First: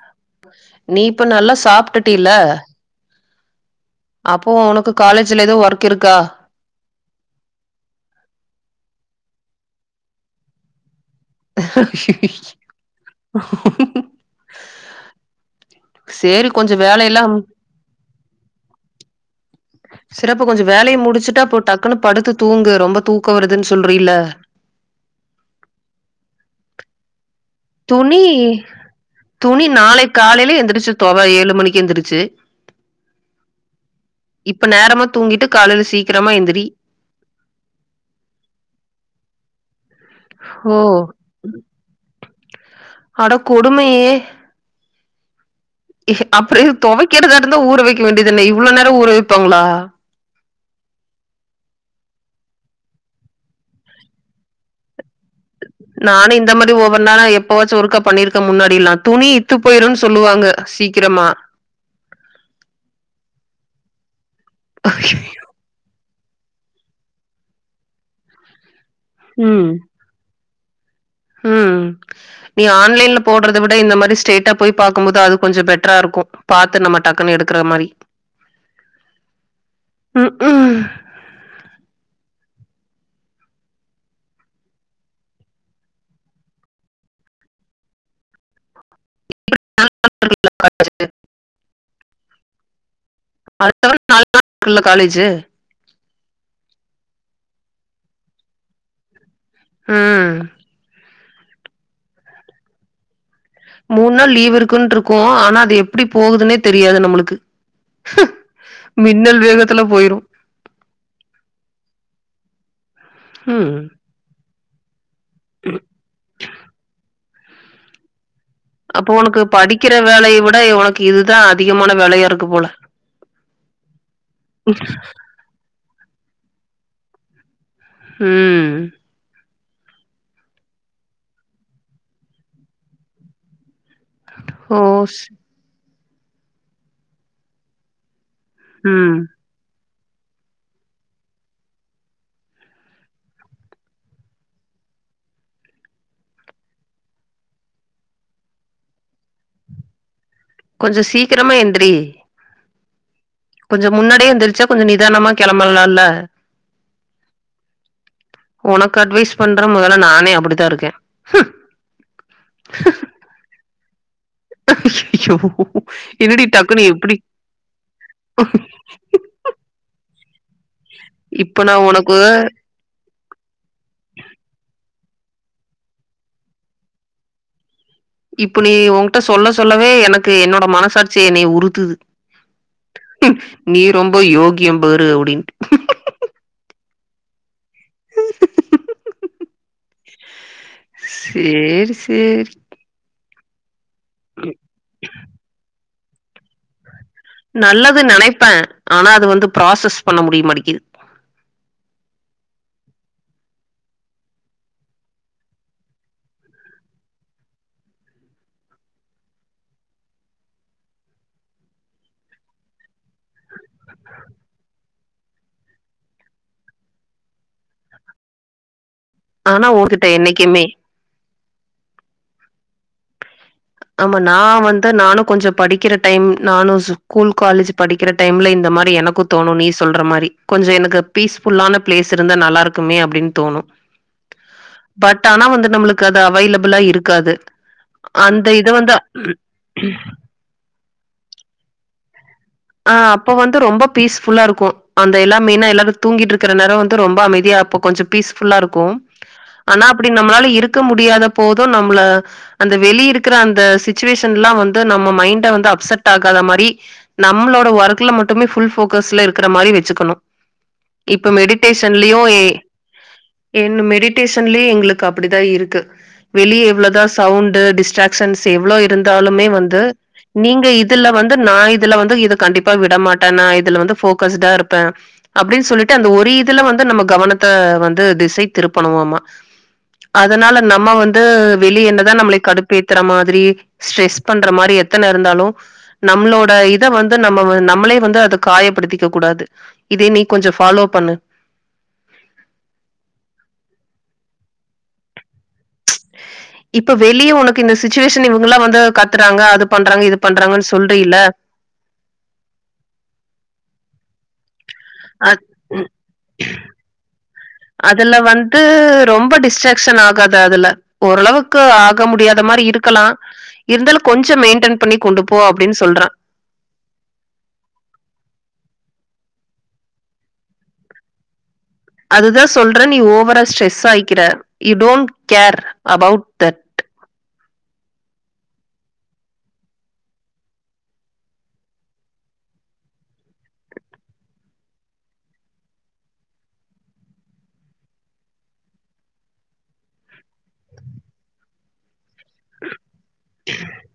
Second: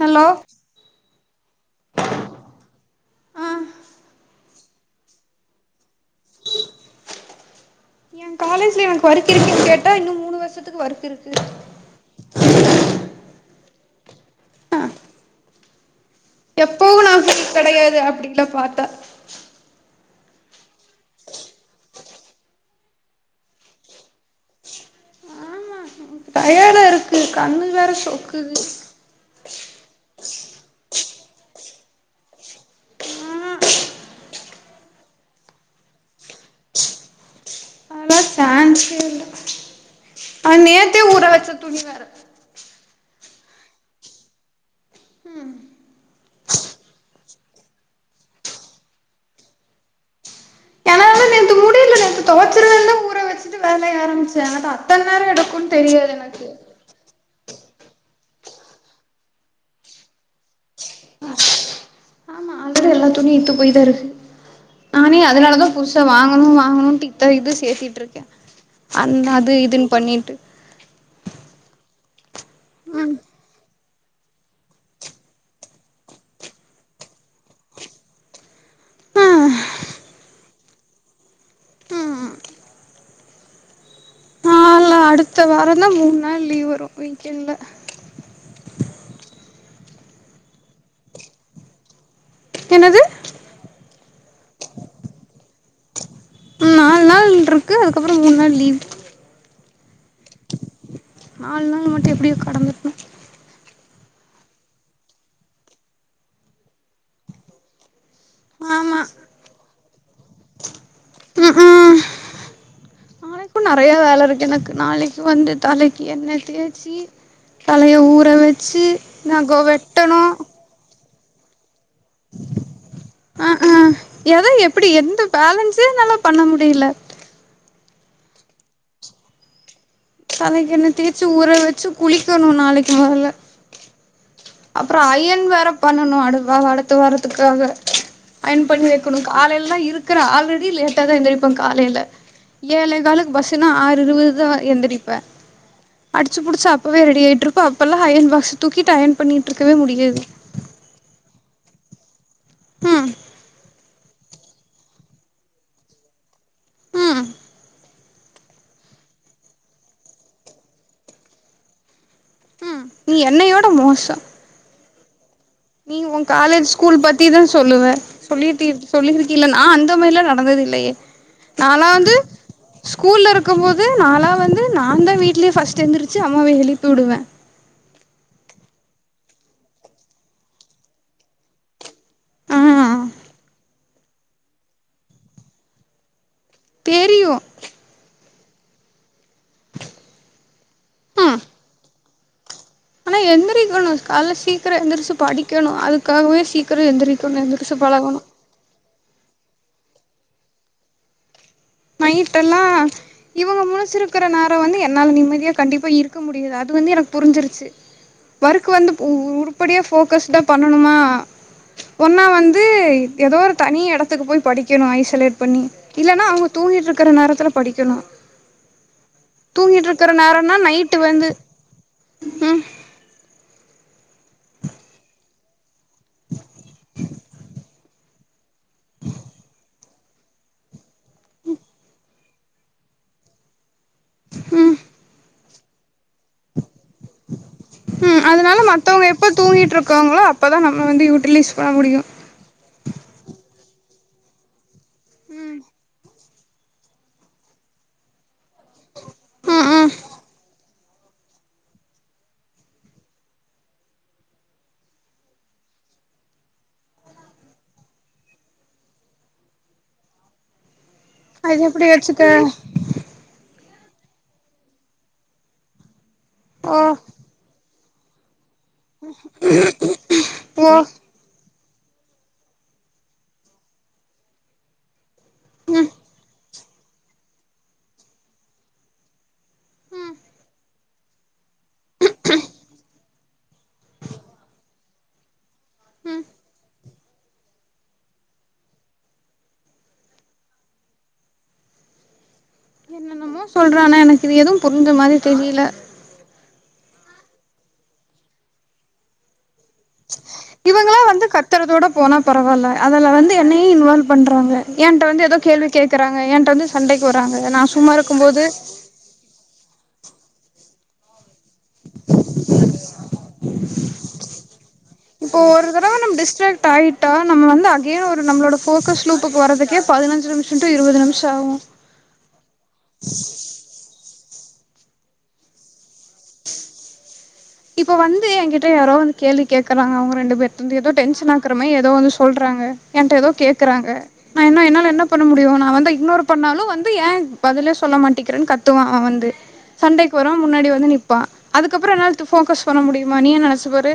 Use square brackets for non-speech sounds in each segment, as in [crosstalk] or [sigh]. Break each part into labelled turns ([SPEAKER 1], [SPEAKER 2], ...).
[SPEAKER 1] Hello
[SPEAKER 2] நீ இப்ப நல்லா சாப்ட்டுட்டில்ல
[SPEAKER 1] ஆ
[SPEAKER 2] அப்போ உனக்கு காலேஜ்ல ஏதோ ஒர்க் இருக்கா
[SPEAKER 1] எ காலேஜ்ல எனக்கு வொர்க் இருக்கன்னு கேட்டா இன்னு மூணு வருஷத்துக்கு வொர்க் இருக்
[SPEAKER 2] [inaudible] ம்
[SPEAKER 1] அ
[SPEAKER 2] சேரி கொஞ்சோ
[SPEAKER 1] எப்பவு நா
[SPEAKER 2] வேலையெல்லாம்
[SPEAKER 1] [unintelligible] கிடையாது அப்டில்லா பாத்தா
[SPEAKER 2] சிறப்ப கொஞ்ச வேலைய முடிச்சுட்டா அப்ப டக்குன்னு படுத்து தூங்கு ரொம்ப தூக்க வருதுன்னு சொல்றீல்ல
[SPEAKER 1] டயடா இருக்கு கண்ணு வேற சொக்குது
[SPEAKER 2] துணி நாளை காலையில எழுந்திரிச்சு தோவ ஏழு மணிக்கு எழுந்திரிச்சு
[SPEAKER 1] ஆ
[SPEAKER 2] இப்ப நேரமா தூங்கிட்டு காலையில சீக்கிரமா எந்திரி
[SPEAKER 1] சான்சே இல்ல அது
[SPEAKER 2] ஓ
[SPEAKER 1] நேத்தே உற வச்ச துணி வேற
[SPEAKER 2] அட கொடுமையே அப்பற எது துவைக்கறதா இருந்தா ஊற வைக்கற வேண்டியதானே இவ்வளவு நேரம் ஊற வைப்பாங்களா
[SPEAKER 1] என்னால நேத்து முடியல நேத்து துவச்சிருவேன்தா ஊற வச்சிட்டு வேலைய ஆரம்பிச்சேன் அது அத்தன நேரோ எடுக்குன்னு தெரியாது
[SPEAKER 2] நானு
[SPEAKER 1] எனக்கு
[SPEAKER 2] இந்த மாரி ஒவ்வொரு நாளா எப்பச்சு ஒர்க பண்ணிருக்க முன்னாடில்லா துணி இத்து போயிரும்னு சொல்லுவாங்க சீக்கிரமா
[SPEAKER 1] போய் தா இருக் நானே அதனாலதா புதுசு வாங்கணு வாங்கணுட்டு இத்த இது சேர்திட்டு இருக்கே அந்த அது இதுன்னு பண்ணிட்டு
[SPEAKER 2] உம் நீ
[SPEAKER 1] ம்
[SPEAKER 2] ஆன்லைன்ல போடுறத வி ட இந்த மாரி ஸ்டைட்டா போய் பாக்கும்போது அது கொஞ்ச பெட்டரா இருக்கு பாத்து நம்ம டக்குனு எடுக்கிற மாரி
[SPEAKER 1] ஆ
[SPEAKER 2] உ உம்
[SPEAKER 1] ம் நாள அடுத்த வார தா மூணு நாள் லீவ் வரு வீக்கெண்ட்ல
[SPEAKER 2] [unintelligible]
[SPEAKER 1] என்னது
[SPEAKER 2] [unintelligible] காலேஜ்ஜூ
[SPEAKER 1] ம் நாலு நாள் இருக்கு அதுக்கப்புற மூண் நாள் லீவ்
[SPEAKER 2] ம்
[SPEAKER 1] நாலு நாள் மட்டு எப்படியோ கடந்துக்கணு
[SPEAKER 2] மூண் நாள் லீவ் இருக்குனு இருக்கோ ஆனா அது எப்டி போகுதுன்னே தெரியாது நம்மளுக்கு
[SPEAKER 1] ஆமா
[SPEAKER 2] மின்னல் வேகத்துல போயிரு
[SPEAKER 1] இப்ப
[SPEAKER 2] ம்
[SPEAKER 1] நெறைய வேல இருக்கு எனக்கு நாளைக்கு து வந்து தலைக்கு என்ன தேச்சி பழய ஊர வை
[SPEAKER 2] அப்போ உனக்கு படிக்கிற வேலய விட உனக் இதுதா அதிகமான வேலயா இருக்கு போல
[SPEAKER 1] ஏதோ எப்படி எந்த பேலன்ஸே என்னாலா பண்ண முடியல
[SPEAKER 2] உம்
[SPEAKER 1] தலைக்கெண்ண தேச்சு ஊற வெச்சு குளிக்கணு நாளைக்கு முதல
[SPEAKER 2] ஓ
[SPEAKER 1] அப்பறம்
[SPEAKER 2] ஸ்
[SPEAKER 1] அயன் வேற பண்ணணு அடுத அடுத்த வரதுக்காக அயன் பண்ணி
[SPEAKER 2] ம்
[SPEAKER 1] வைக்கணு காலைல எலாம் இருக் இருக்க ஆல்ரெடி லேட்டா தா எந்திரப்பே காலையில ஏழே காலுக்கு பஸ்ஸுனா ஆறு இருபது தா எந்திரிப்பே அடிச்சு புடிச்சு அப்பவே ரெடி ஆயட்டு இருப்போ அப்பல்லா அயன் பாக்ஸ் தூக்கிட்டு அயன் பண்ணிட்டு இருக்கவே முடியாது
[SPEAKER 2] கொஞ்ச சீக்கிரமா எந்திரி
[SPEAKER 1] உம்
[SPEAKER 2] கொஞ்ச முன்னாடியே எந்தெரிச்சா கொஞ்ச நிதானமா கிளம்பலா இல்ல
[SPEAKER 1] ம்
[SPEAKER 2] உனக்கு அட்வைஸ் பண்ற முதல்ல நானே அப்டித்தா இருக்கே
[SPEAKER 1] நீ என்னையோடமோ ச
[SPEAKER 2] [unintelligible]
[SPEAKER 1] நீ உன்
[SPEAKER 2] என்னடி
[SPEAKER 1] காலேஜ்
[SPEAKER 2] டக்குனு
[SPEAKER 1] ஸ்கூல்
[SPEAKER 2] எப்டி
[SPEAKER 1] பத்திதான் சொல்லுவே சொல்லுடி சொல்லிருக்கல்ல நா அந்த மாரிலாம் நடந்தது இல்லையே
[SPEAKER 2] இப்ப நா
[SPEAKER 1] நாலா வந்து
[SPEAKER 2] உனக்கு
[SPEAKER 1] ஸ்கூல்ல இரு இருக்கு போது நாளா வந்து நா நாந்தா வீட்லயே ஃபர்ஸ்ட் எந்திருச்சு அம்மாவ எழுப்பி வுடுவே
[SPEAKER 2] இப்புலி ஓங்கிட்ட சொல்ல சொல்லவே எனக்கு என்னோட மனசாட்சி என்னைய உறுத்துது
[SPEAKER 1] ஆ
[SPEAKER 2] நீ ரொம்ப யோக்கியம் பாரு அப்டின்ட்டு
[SPEAKER 1] தெரியு
[SPEAKER 2] [inaudible] சேரி சேரி
[SPEAKER 1] ந எந்திரிக்கணு கால்ல சீக்கிர எந்திரிச்சு படிக்கணு அது க்காகவே சீக்கிர எந்திரி
[SPEAKER 2] நல்லது நெனைப்பே ஆனா அது வந்து ப்ராசஸ் பண்ண முடியமாட்டிக்கிது
[SPEAKER 1] நைட்டெல்லா இவுங்க முழுச்சுருக்குற நேர வந்து என்னால நிம்மதியா கண்டிப்பா இருக்க முடியாது அது வந்து எனக்கு புருஞ்சுருச்சு ஒர்க் வந்து உருப்படியா ஃபோக்கஸ்டா பண்ணணுமா ஒன்னா வந்து எதோ ஒரு தனி எடத்துக்கு போ படிக்கணு ஐ ஸொலேட் பண்ணி இல்லனா அவுங்க தூங்கிட்ருக்குற நேரத்துல படிக்கணு
[SPEAKER 2] ஆனா உன்கிட்ட
[SPEAKER 1] தூங்கிட்ருக்கற நேரன்னா
[SPEAKER 2] என்னைக்குமே
[SPEAKER 1] நைட்டு வந்து ம்
[SPEAKER 2] ஆமா நா வந்து நானு கொஞ்ச படிக் கிற டைம் நானு ஸ்கூல் காலேஜு படி கிற டைம்ல இந்த மாரி எனக்கு தோணு நீ சொல்ற மாரி கொஞ்சொ எனக்கு பீஸ்ஃபுல்லான ப்ளேஸ் இருந்தா நல்லாருக்குமே அப்டின் தோணு
[SPEAKER 1] ம்
[SPEAKER 2] பட் ஆனா வந்துட் நம்ளுக்கு அது அவைலபுளா இருக்காது
[SPEAKER 1] ம்
[SPEAKER 2] அந்த
[SPEAKER 1] அதுனால
[SPEAKER 2] இது வந்து
[SPEAKER 1] மத்தவுங்க எப்ப தூங்கிட்ருக்காங்களோ அப்பதா நம் ம வந்து யூட்டிலைஸ் பண்ண முடியு
[SPEAKER 2] ஆ அப்ப வந்து ரொம்ப பீஸ்ஃபுல்லா இருக்கு அந்த எல்லா
[SPEAKER 1] ம்
[SPEAKER 2] மெயினா எல்லாரு தூங்கிட்ருக் குற நேர வந்து ரொம்ப அமைதியா அப்ப கொஞ்ச பீஸ் ஃபுல்லாருக்கு
[SPEAKER 1] ம்
[SPEAKER 2] ஆனா
[SPEAKER 1] ம்
[SPEAKER 2] அப்டி நம்மளால இருக் க முடியாத போது நம்பள அந்த வெளியருக்குற அந்த சிச்சுவேஷன்ல்லா வந்து நம்ம மைண்ட வந்து அப்செட் ஆக்காத மாரி நம்ளோட ஒர்க்ல மட்டுமே ஃபுல் ஃபோக்கஸ்ல இருக்குற மாரி வச்சுக்கணு இப்ப
[SPEAKER 1] அது எப்டி
[SPEAKER 2] மெடிடேஷன்லயு
[SPEAKER 1] வச்சுக்க
[SPEAKER 2] ஏ என்ன மெடிடேஷன்லயே எங்ளுக்கு அப்டிதா இருக்கு வெளிய
[SPEAKER 1] ஓ
[SPEAKER 2] எவ்ளொதா சவுண்டு டிஸ் ட்ராக்ஸன்ஸ் ஸு எவ்ளொ இருந்தாலுமே வந்து நீங்க
[SPEAKER 1] ஓ
[SPEAKER 2] இதுல வந்து நா இ இதுல வந்து இது கண்டிப்பா விடமாட்டன் நா இதுல வந்து போக்கஸ்டா இருப்பேன் அப்டின்னு
[SPEAKER 1] ம்
[SPEAKER 2] சொல்லிட்டு அந்த ஒரு இது இதுல வந்து நம்ம கவனத்தை வந்து திசை திருப்பனுமாவ
[SPEAKER 1] ம்
[SPEAKER 2] அதனால நம் நம் வந்து வெளிய என்ன தா நம்மள கடுப்பு ஏத்துற மாதிரி ஸ்ட்ரெஸ் பண்ற மாரி எத்தன இருந்தாலும்
[SPEAKER 1] ம்
[SPEAKER 2] நம்மளோட இத வந்து நம்ம நம்மளே வந்து அத காயப்படுத்திக்க கூடாது இத நீ கொஞ்சம் ஃபாலோ பண்ணு
[SPEAKER 1] என்னன்னமோ சொல்றானா எனக்கு இது எதுவும் புரிஞ்ச மாதிரி தெரில
[SPEAKER 2] இப்ப வெளிய உனக்கு இந்த சுச்சுவேஷன் இவங்களாம் வந்து கத்துறாங்க அது பண்றாங்க, இது பண்றாங்கன்னு
[SPEAKER 1] இவங்களா
[SPEAKER 2] சொல்றீல.
[SPEAKER 1] வந்து கத்துறதோட போனா பரவாயில்ல அதுல வந்து என்னையும் இன்வால்வ் பண்றாங்க என்ட்ட வந்து ஏதோ
[SPEAKER 2] அத்
[SPEAKER 1] கேள்வி கேட்கறாங்க என்கிட்ட வந்து சண்டைக்கு வராங்க நா சும்மா
[SPEAKER 2] அதுல
[SPEAKER 1] இருக்கும்போது
[SPEAKER 2] கத அதுல ஓரளவு க்கு ஆக முடியாத மாரி இருக்கலா இருந்தாலும் கொஞ்சோ மெயின்டென் பண்ணி கொண்டு போ
[SPEAKER 1] இப்போ ஒரு
[SPEAKER 2] அப்டின்னு
[SPEAKER 1] தடவ
[SPEAKER 2] சொல்றன்
[SPEAKER 1] நம்ம டிஸ்ட்ராக்ட் ஆயிட்டா இப்ப வரதுக்கு பதினஞ்சு நிமிஷம் டு இருபது நிமிஷம் ஆகும்
[SPEAKER 2] அதுதான் சொல்றன் நீ ஓவரா ஸ்ட்ரெஸ் ஆயிக்கிற you don't care about that
[SPEAKER 1] இப்ப வந்து என்கிட்ட யாரோ வந்து கேள்வி கேக்குறாங்க அவங்க ரெண்டு பேரு இருந்து ஏதோ டென்ஷன் ஆக்குற மாரி ஏதோ வந்து சொல்றாங்க என்கிட்ட ஏதோ கேக்குறாங்க நா என்ன என்னால என்ன பண்ண முடியும் நா வந்து இக்னோர் பண்ணாலும் வந்து ஏன் பதிலே சொல்ல மாட்டிக்கிறேன்னு கத்துவான் அவன் வந்து சண்டைக்கு வரன் முன்னாடி வந்து நிப்பா அதுக்கப்றோ என் போக்கஸ் பண்ண முடியுமா நீயே நெனச்சுப்பாரு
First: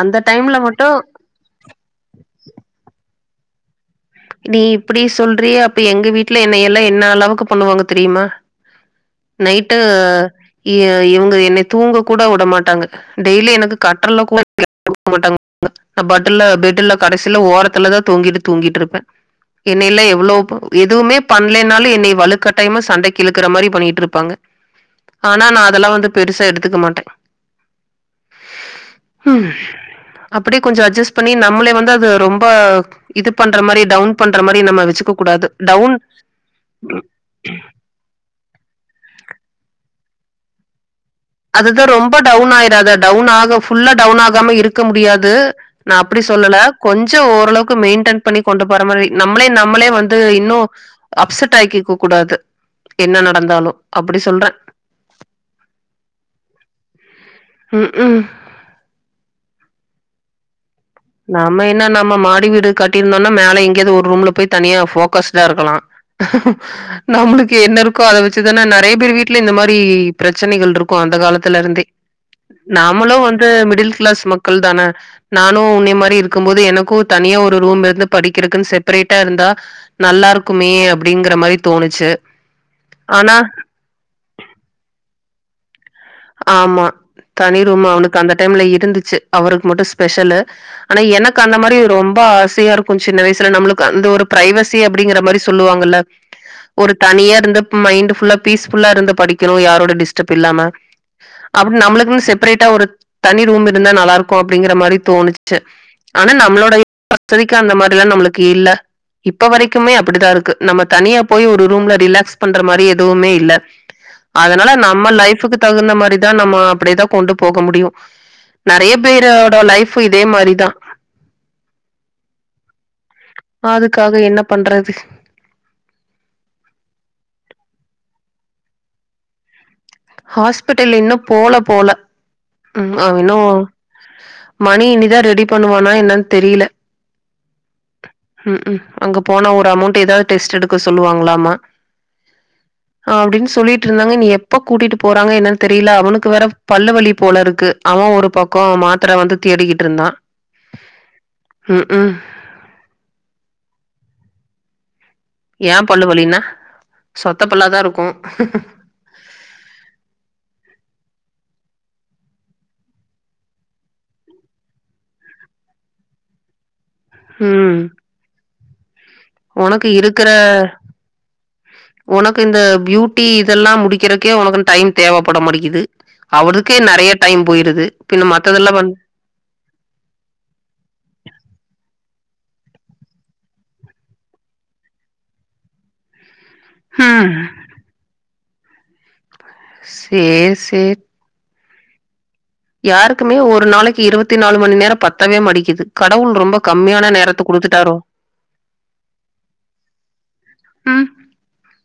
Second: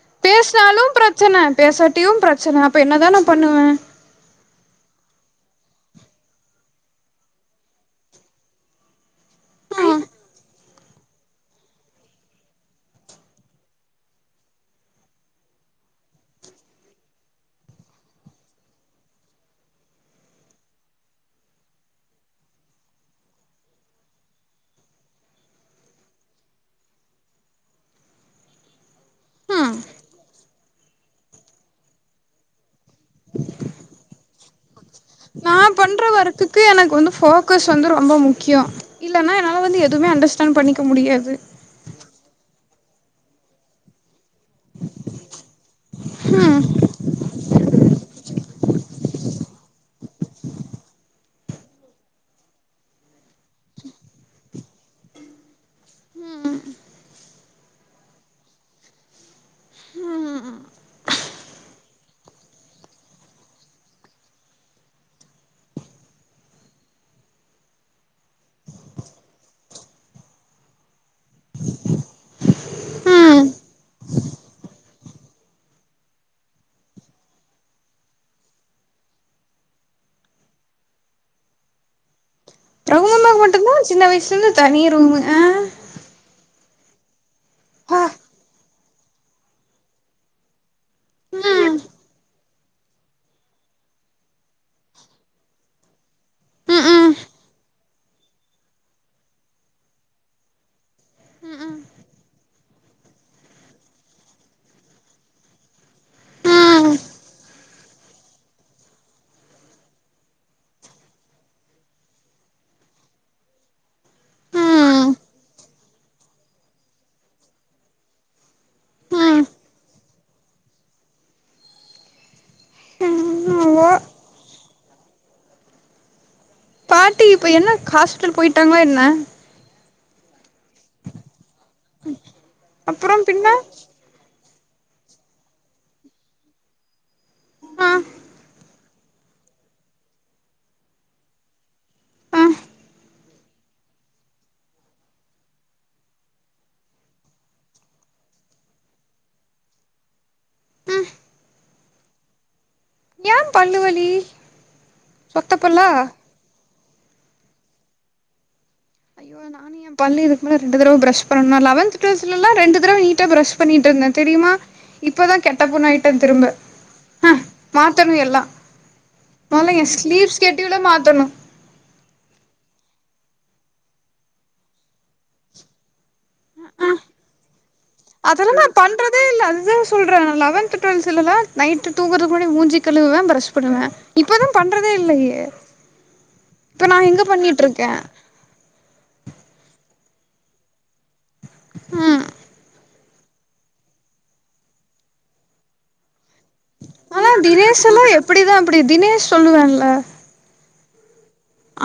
[SPEAKER 2] அந்த டைம்ல மட்டு
[SPEAKER 1] பேசினாலும் பிரச்சன பேசட்டு டியும் பிரச்சன அப்ப என்ன தா நா பண்ணுவேன்
[SPEAKER 2] நீ இப்டி சொல்றியே அப்ப எங்க வீட்ல என்ன எல்லா என்ன அளவுக்கு பண்ணுவாங்க தெரியுமா நைட்டு
[SPEAKER 1] ம்
[SPEAKER 2] இவங்க என்ன தூங்க கூட வுட மாட்டாங்க டெய்லி என்ன கட்டில்ல கூட [unintelligible] மாட்டாங்க நா பட்டல பெட்டல கடைசியில ஓரத்துல தா தூங்கிட்டு தூங்கிட்டு இருப்பேன் என்னைல்லா எவ்ளோ எதுவுமே பண்ணலைனாலும் என்னைய வலுக்கட்டாயமா சண்டைக்கு இழுக்குற மாரி பண்ணிட்டு இருப்பாங்க ஆனா நா அதெல்லா வந்து பெருசா எடுத்துக்க மாட்டேன் ம் அப்டியே கொஞ்சோ அட்ஜஸ் பண்ணி நம்மளே வந்து அது ரொம்ப இது பண்ற மாரி டவுன் பண்ற மாரி நம்ம வச்சுக்க கூடாது
[SPEAKER 1] நா
[SPEAKER 2] டவுன்
[SPEAKER 1] பண்ற ஒர்க்குக்கு எனக்கு வந்து போக்கஸ் வந்து ரொம்ப முக்கியம் இல்லனா என்னால வந்து எதுவுமே அண்டர்ஸ்டாண்ட் பண்ணிக்க முடியா
[SPEAKER 2] அது தர்றோ ரொம்ப டவுன் ஆயிராத டவுன் ஆக ஃபுல்லா டவுன் ஆகாம இருக்க முடியாது நா அப்டி சொல்லல
[SPEAKER 1] ம்
[SPEAKER 2] கொஞ்சம் ஓரளவுக்கு மெயின்டென் பண்ணி கொண்டு போற மாரி நம்மளே நம்மளே வந்து இன்னும் அப்செட் ஆக்கிக்க கூடாது என்ன நடந்தாலும் அப்டி சொல்றேன்
[SPEAKER 1] ம்
[SPEAKER 2] ம் ம்
[SPEAKER 1] ம்
[SPEAKER 2] நம்ம என்னா நம்ம மாடி வீடு காட்டியிருந்தோம்னா மேல எங்கயாவது ஒரு ரூம்ல போய் தனியா போக்கஸ்டா இருக்கலாம் நம்மளுக்கு என்ன இருக்கோ அத வச்சுதானே நெறைய பேர் வீட்டுல இந்த மாரி பிரச்சனைகள் இருக்கும் அந்த காலத்துல இருந்தே நாமளோ வந்து
[SPEAKER 1] ம்
[SPEAKER 2] மிடில் கிளாஸ் மக்கள் தானே நானும் உன்னைய மாரி இருக்கும்போது எனக்கும் தனியா ஒரு ரூம் இருந்து படிக்கிறதுக்குன்னு செப்ரேட்டா இருந்தா நல்லா இருக்குமே அப்டிங்கிற மாரி தோணுச்சு ஆனா
[SPEAKER 1] [unintelligible] மட்டும் தா சின்ன வயசுல இருந்து தனி ரூம்மு
[SPEAKER 2] ஆமா தனி ரூம்
[SPEAKER 1] பா
[SPEAKER 2] அவனுக்கு அந்த டைம்ல இருந்துச்சு அவருக்கு மட்டும் ஸ்பெஷலு ஆனா எனக்கு அந்த
[SPEAKER 1] ம்
[SPEAKER 2] மாரி ரொம்ப ஆசையா இருக்கும் சின்ன வயசுல நம்மளுக்கு அந்த ஒரு பிரைவசி அப்டிங்கிற மாரி சொல்லுவாங்கல்ல
[SPEAKER 1] ம்
[SPEAKER 2] ஒரு
[SPEAKER 1] ம்
[SPEAKER 2] தனியா இருந்து மைண்ட் ஃபுல்லா பீஸ்ஃபுல்லா இருந்து படிக்கனும் யாரோட டிஸ்டர்பன்ஸ் இல்லாம அப்டி
[SPEAKER 1] ம்
[SPEAKER 2] நம்மளுக்குன்னு செப்பரேட்டா ஒரு தனி ரூம் இருந்தா நல்லா இருக்கும் அப்டிங்கிற மாரி தோணுச்சு ஆனா நம்மளோட வசதிக்கு அந்த மாதிரி எல்லா நம்மளுக்கு இல்ல இப்ப வரைக்குமே அப்டிதான் இருக்கு நம்ம தனியா போய் ஒரு ரூம்ல ரிலாக்ஸ் பண்ற மாதிரி எதுவுமே இல்ல அதனால நம்ம
[SPEAKER 1] ம்
[SPEAKER 2] லைப்புக்கு தகுந்த மா அப்டிதான் நம்ம அப்டி தா கொண்டு போக முடியும் நெறைய
[SPEAKER 1] ம்
[SPEAKER 2] பேரோட லைஃப் பு இதே மாரிதான்
[SPEAKER 1] என்னவோ
[SPEAKER 2] அதுக்காக என்ன பண்ற [inaudible]
[SPEAKER 1] பாட்டி இப்ப என்ன ஹாஸ்பிட்டல் போயிட்டாங்கள என்ன
[SPEAKER 2] ஹாஸ்பிட்டல் இன்னு போல போல உம்
[SPEAKER 1] அப்புறோ
[SPEAKER 2] அவ இன்னு
[SPEAKER 1] பின்ன
[SPEAKER 2] மணி இன்னிதான் ரெடி பண்ணுவானா என்னன்னு தெரியல
[SPEAKER 1] ஆ
[SPEAKER 2] ம் ம் அங்க போன ஒரு அமௌன்டு எதாவது டெஸ்ட் எடுக்க சொல்லுவாங்குலமா
[SPEAKER 1] ஆ
[SPEAKER 2] அப்டினு சொல்லிட்டு இருந்தாங்க இனி எப்போ கூட்டிட்டு போறங்க என்னனு தெரியல அவனுக்கு வேற பல்லுவலி போல இருக்கு அவ ஒரு பக்கோ மாத்திர வந்து தேடிக்கிட்டு இருந்தா
[SPEAKER 1] ம்
[SPEAKER 2] உம் உம்
[SPEAKER 1] ஏ பல்லு வலி சொத்த
[SPEAKER 2] ஏ
[SPEAKER 1] பல்லா
[SPEAKER 2] பல்லு வலீனா சொத்த பல்லாதா இருக்கு
[SPEAKER 1] ஐயோ நானு என் பல்லு இதுக்கு மேல ரெண்டு தடவை பிரஷ் பண்ணு நா லெவன்த் டுவெல்த் எல்லா ரெண்டு தடவை நீட்டா ப்ரஷ் பண்ணிட்டு இருந்தோ தெரியுமா இப்பதான் கெட்ட பொண்ணு ஆயிட்டே திரும்ப அ
[SPEAKER 2] ம்.
[SPEAKER 1] மாத்தர எல்லா நாலா
[SPEAKER 2] உனக்கு
[SPEAKER 1] என்
[SPEAKER 2] இருக்கற
[SPEAKER 1] ஸ்லீப் ஸ்கெட்யூலே மாத்தணு
[SPEAKER 2] உனக்கு இந்த பியூட் ட்டி இதெல்லா முடிக்கிறதுக்கே உனக்கு டைம் தேவப்பட மாட்டிக்குது
[SPEAKER 1] அ அ அதெல்லாம நா
[SPEAKER 2] மத்ததெல்லாம் வந்து
[SPEAKER 1] பண்றதே இல்ல அதுதான் சொல்றே லெவன்த் டுவ்த்லலா நைட் தூங்கறது முன்னாடி மூஞ்சி கழுவுவே பிரஷ் பண்ணுவ இப்பதா பண்றதே இல்லையே இப்ப நா எங்க
[SPEAKER 2] ம்.
[SPEAKER 1] பண்ணிட்டு இருக்கே
[SPEAKER 2] செரி செரி
[SPEAKER 1] ஆ
[SPEAKER 2] யாருக்குமே ஒரு நாளைக்கு இருபத்தி நாலு மணி நேரம் பத்தவே மடிக்குது கடவுள் ரொம்ப கம்மியான
[SPEAKER 1] ஆனா
[SPEAKER 2] நேரத்த
[SPEAKER 1] தினேஷ்
[SPEAKER 2] குடுத்துட்டாரோ?
[SPEAKER 1] எல்லா எப்படிதா அப்படி தினேஷ் சொல்லுவேல்ல
[SPEAKER 2] ஆ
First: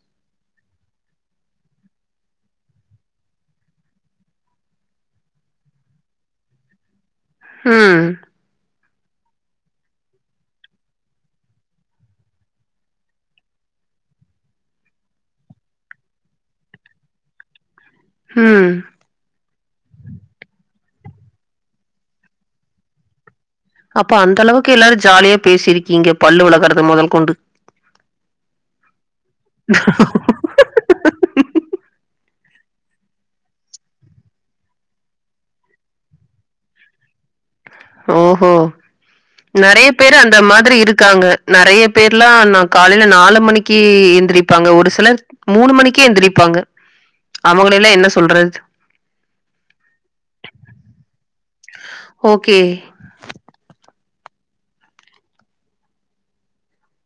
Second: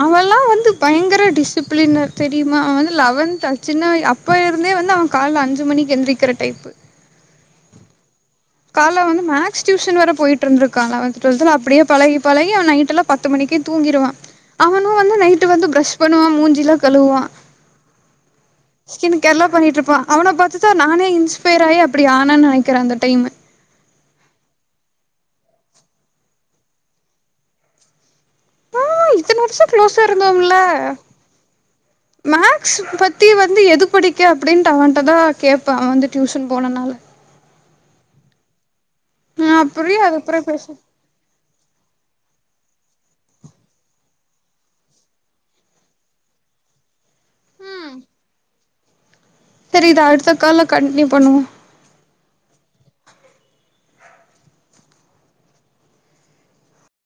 [SPEAKER 1] அவல்லா வந்து பயங்கர டிசிப்ளினு தெரியுமா அவன் வந்து லெவன்த் அச்சின்ன அப்ப இருந்தே வந்து அவன் கால்ல அஞ்சு மணிக்கு எந்திரிக்கிற டைப்பு
[SPEAKER 2] ம்
[SPEAKER 1] காலைல வந்து மேக்ஸ் டியூஷன் வேற போயிட்டு இருந்துருக்கான் லெவன்த் டுவெல்த்ல அப்படியே பழகி பழகி அவ நைட் எல்லா பத்து மணிக்கே தூங்கிடுவா அவனு வந்து நைட்டு வந்து ப்ரஷ் பண்ணுவான் மூஞ்சிலாம் கழுவா
[SPEAKER 2] ம்.
[SPEAKER 1] எனக்கெல்லாம் பண்ணிட்டு இருப்பா அவன பாத்துதா நானே இன்ஸ்பயர் ஆயி அப்படி ஆனனு நினைக்கிறே அந்த டைம்மு
[SPEAKER 2] அப்ப அந்த அளவுக்கு எல்லாரு ஜாலியா பேசிருக்கீங்க பல்லு விளக்குறது முதல் கொண்டு
[SPEAKER 1] ஆ இத்தன வருஷம் க்ளோஸா இருந்தோம்ல மேக்ஸ் பத்தி வந்து எது படிக்க அப்படின்ட்டு அவன்ட்ட தான் கேட்பேன் வந்து டியூசன் போனனால
[SPEAKER 2] ஓ ஓ
[SPEAKER 1] ஆ
[SPEAKER 2] நெறைய
[SPEAKER 1] அப்புறே
[SPEAKER 2] பேர் அந்த
[SPEAKER 1] அதுக்கப்புறம் பேச
[SPEAKER 2] மாதிரி இருக்காங்க நெறைய பேர்லா நா காலேஜ் நாலு மணிக்கு எந்திரிப்பாங்க ஒரு சிலர் மூணு மணிக்கு எந்திரிப்பாங்க அவங்களயெல்லா என்ன சொல்றது
[SPEAKER 1] சேரி இத அடுத்தக்கால்ல கண்டனியூ பண்ணுவே
[SPEAKER 2] ஓகே